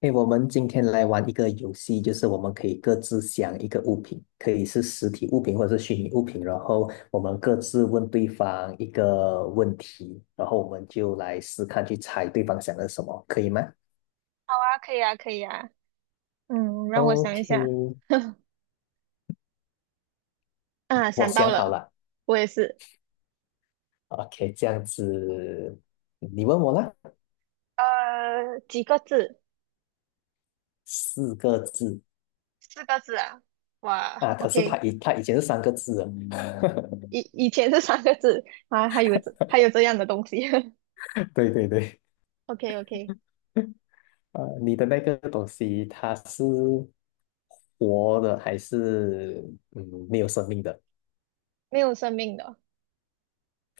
诶，我们今天来玩一个游戏，就是我们可以各自想一个物品，可以是实体物品或者是虚拟物品，然后我们各自问对方一个问题，然后我们就来试看去猜对方想的是什么，可以吗好啊，可以啊，可以啊。嗯，让我想一？OK，下。啊，我想到想好了，了。我也是。OK，这样子，你问我啦，几个字？四个字四个字啊。哇啊，可是他，OK。以他以前是三个字的。以前是三个字啊，还有这样的东西。对对对，OK OK，啊，你的那个东西它是活的还是嗯没有生命的没有生命的。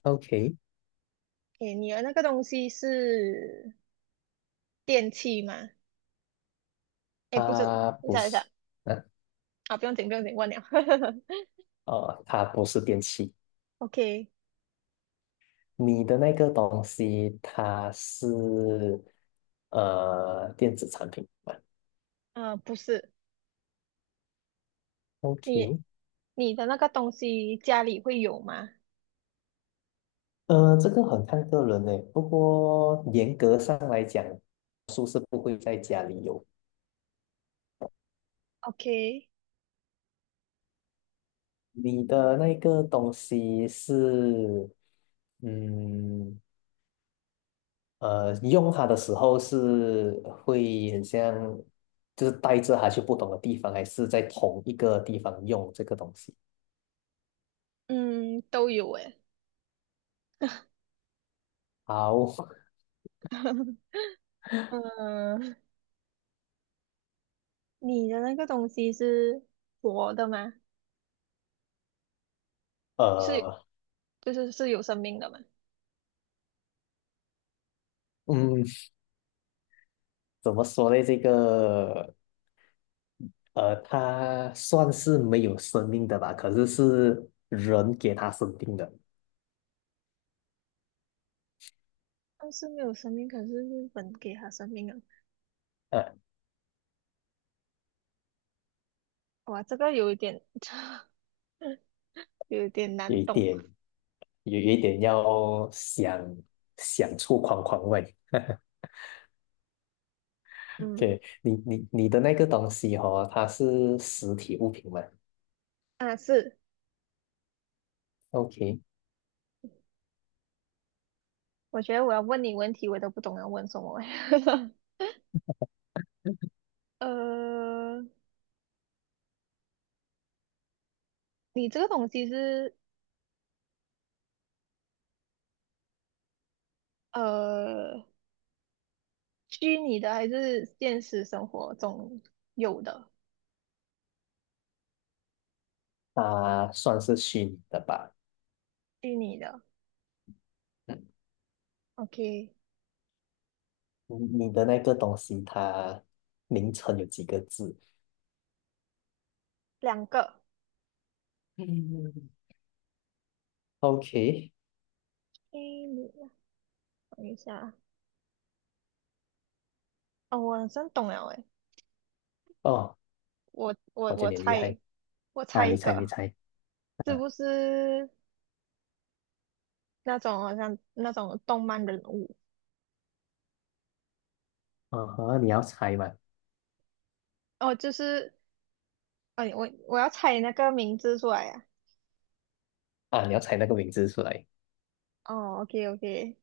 ？OK，诶，你的那个东西是电器吗？诶，不是，它等一不下等一下是，嗯啊，不用紧，忘了。哦它不是电器。OK，你的那个东西它是电子产品吧呃，不是，你？OK，你的那个东西家里会有吗呃，这个很看个人呢。不过严格上来讲，书是不会在家里有。？OK，你的那个东西是嗯。呃，用它的时候是会很像，就是带着它去不同的地方，还是在同一个地方用这个东西？嗯，都有诶。好，嗯，你的那个东西是活的吗？是，呃，就是是有生命的吗？嗯，怎么说呢？这个，呃，它算是没有生命的吧，可是是人给它生命的，但是没有生命，可是日本给它生命了。呃，哇，这个有一点，有一点有难一懂。点，有一点要想想出框框外。嗯，OK，你的那个东西哦，它是实体物品吗啊，是，？OK，我觉得我要问你问题，我都不懂要问什么。呃，你这个东西是呃虚拟的还是现实生活中有的？它算是虚拟的吧？虚拟的嗯，，OK，你你的那个东西，它名称有几个字两个。嗯，？OK，虚拟的，等一下。哦，我真懂了诶，哦，我我我觉得我你很厉害猜，我啊！猜你一猜，你个，猜是啊，不是那种动漫人物？哦呵，你要猜吗？哦，就是，哎，我要猜那个名字出来呀、啊，你要猜那个名字出来。哦，OK OK，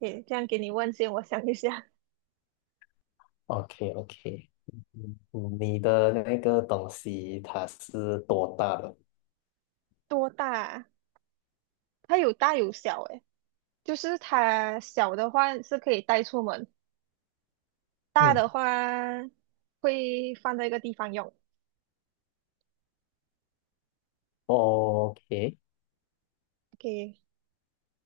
可以这样给你问先，我想一下，o k o k 嗯，嗯你的那个东西它是多大的？多大啊？它有大有小诶，就是它小的话是可以带出门，大嗯的话会放在一个地方用。，OK，OK，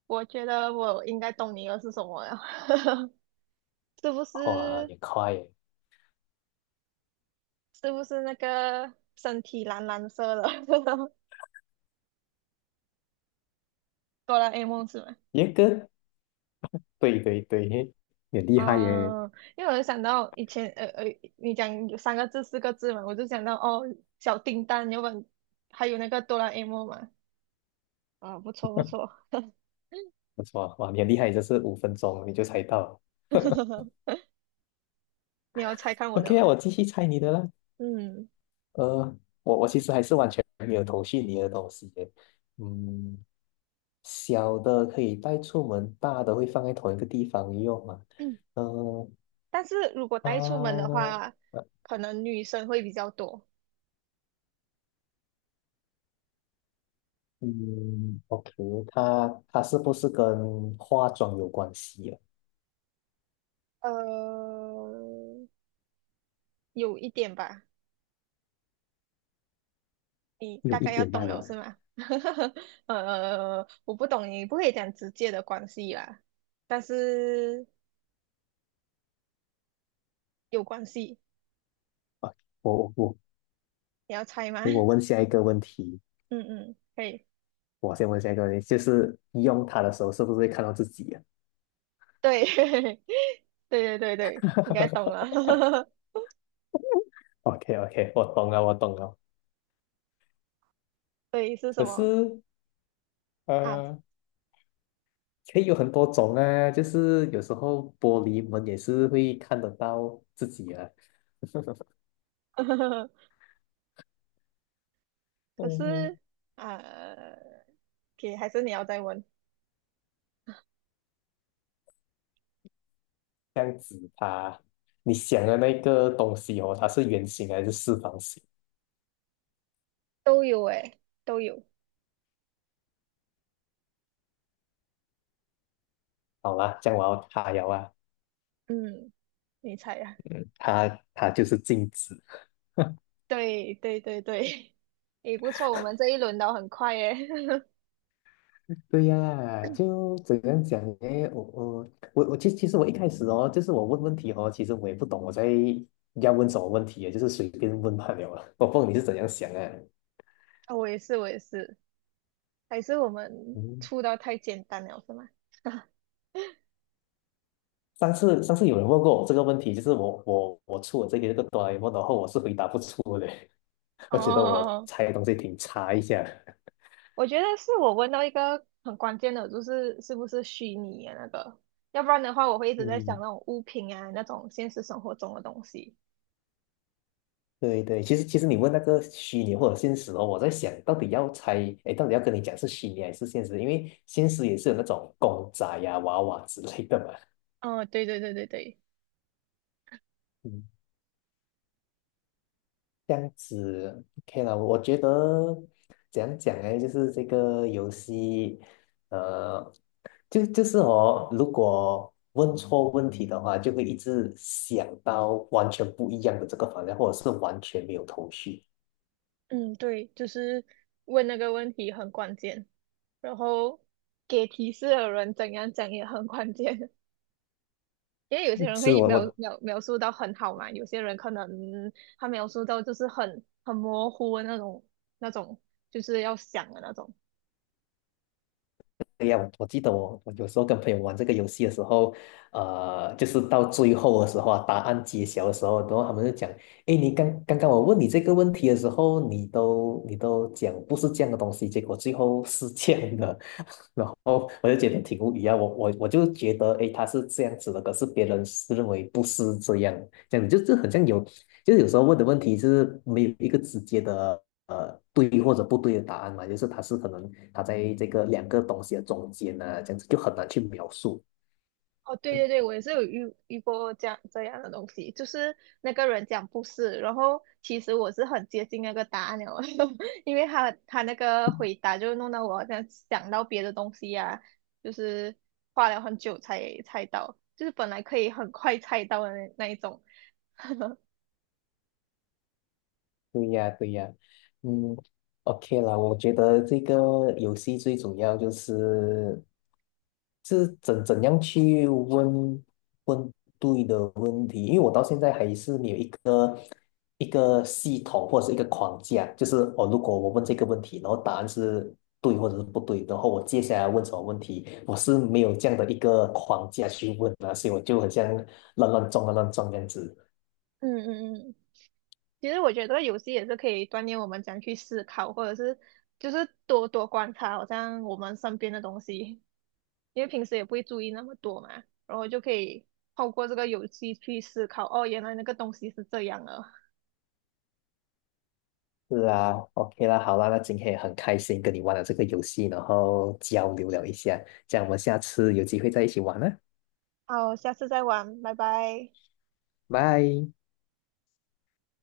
我觉得我应该懂你的是什么了，是不哇，是？你快耶！是不是那个身体蓝蓝色的 哆啦 A 梦是吗？一个，对对对，你很 厉害耶！嗯，因为我就想到以前，你讲有三个字、四个字嘛，我就想到哦，小叮当，有本，还有那个哆啦 A 梦嘛，啊、不错不错，不错，哇，你很厉害，就是5分钟你就猜到。你要猜看我的 OK 吗？啊，我继续猜你的啦。嗯呃，我其实还是完全没有头绪你的东西耶。嗯，小的可以带出门，大的会放在同一个地方用嘛？嗯，呃，但是如果带出门的它，话，呃可能女生会比较多，嗯，OK，它是不是跟化妆有关系啊？呃，有一点吧，你有大一概要点动慢了了。是吗？呃,我不懂，你不可以讲直接的关系啦，但是有关系，啊，我，你要猜吗？诶，我问下一个问题，嗯嗯，可以，我先问下一个问题，就是用它的时候是不是会看到自己啊 对，对对对对，应该懂 了，？OK OK，我懂了，我懂了。对，是什可么是啊？呃，可以有很多种啊，就是有时候玻璃门也是会看得到自己啊，可嗯，是啊，OK，还是你要再问，这样子，它，你想的那个东西哦，它是圆形还是四方形？都有诶，都有，好啦，这样我要它了啊，嗯，你猜呀、它它就是镜子。对对对对，也不错，我们这一轮聊很快耶，对呀、就怎样讲呢？我其实我一开始哦，就是我问问题哦，其实我也不懂我在要问什么问题，就是随便问罢了啊。我不懂你是怎样想啊？啊我也是，我也是。还是我们出的太简单了，是吗？上次有人问过我这个问题，就是我出我这个哆啦 A 梦，然后我是回答不出的，我觉得我哦，猜东西挺差一下。我觉得是我问到一个很关键的，就是是不是虚拟的那个，要不然的话，我会一直在想嗯，那种物品啊，那种现实生活中的东西。对对，其实你问那个虚拟或者现实哦，我在想到底要猜，哎，到底要跟你讲是虚拟还是现实？因为现实也是有那种公仔呀、娃娃之类的嘛。哦，对对对对对，嗯。这样子，OK 了。我觉得怎样讲呢，就是这个游戏，呃，就是我如果问错问题的话，就会一直想到完全不一样的这个方向，或者是完全没有头绪。嗯，对，就是问那个问题很关键。然后给提示的人怎样讲也很关键。因为有些人是会我描我描描述到很好嘛，有些人可能他描述到就是很模糊的那种那种，就是要想的那种。对呀，我记得我有时候跟朋友玩这个游戏的时候，呃，就是到最后的时候啊，答案揭晓的时候，然后他们就讲，诶，你刚刚我问你这个问题的时候，你都讲不是这样的东西，结果最后是这样的，然后我就觉得挺无语啊，我就觉得，诶，他是这样子的，可是别人是认为不是这样，这样子就很像有，就是有时候问的问题是没有一个直接的呃对或者不对的答案嘛，就是他是可能他在这个两个东西的中间呢、这样子就很难去描述。哦，对对对，我也是有遇过这样的东西，就是那个人讲不是，然后其实我是很接近那个答案了，因为他那个回答就弄到我好像想到别的东西呀，就是花了很久才猜到，就是本来可以很快猜到的那一种。对呀，对呀，嗯，OK 啦，我觉得这个游戏最主要就是，是怎样去问问对的问题，因为我到现在还是没有一个一个系统或者是一个框架，就是哦，如果我问这个问题，然后答案是对或者是不对，然后我接下来问什么问题，我是没有这样的一个框架去问啊，所以我就很像乱乱撞这样子。嗯。其实我觉得这个游戏也是可以锻炼我们怎样去思考，或者是就是多多观察，好像我们身边的东西，因为平时也不会注意那么多嘛，然后就可以透过这个游戏去思考，哦，原来那个东西是这样的。是啊，OK 啦，好啦，那今天也很开心跟你玩了这个游戏，然后交流了一下，这样我们下次有机会再一起玩啦，好，下次再玩，拜拜。拜。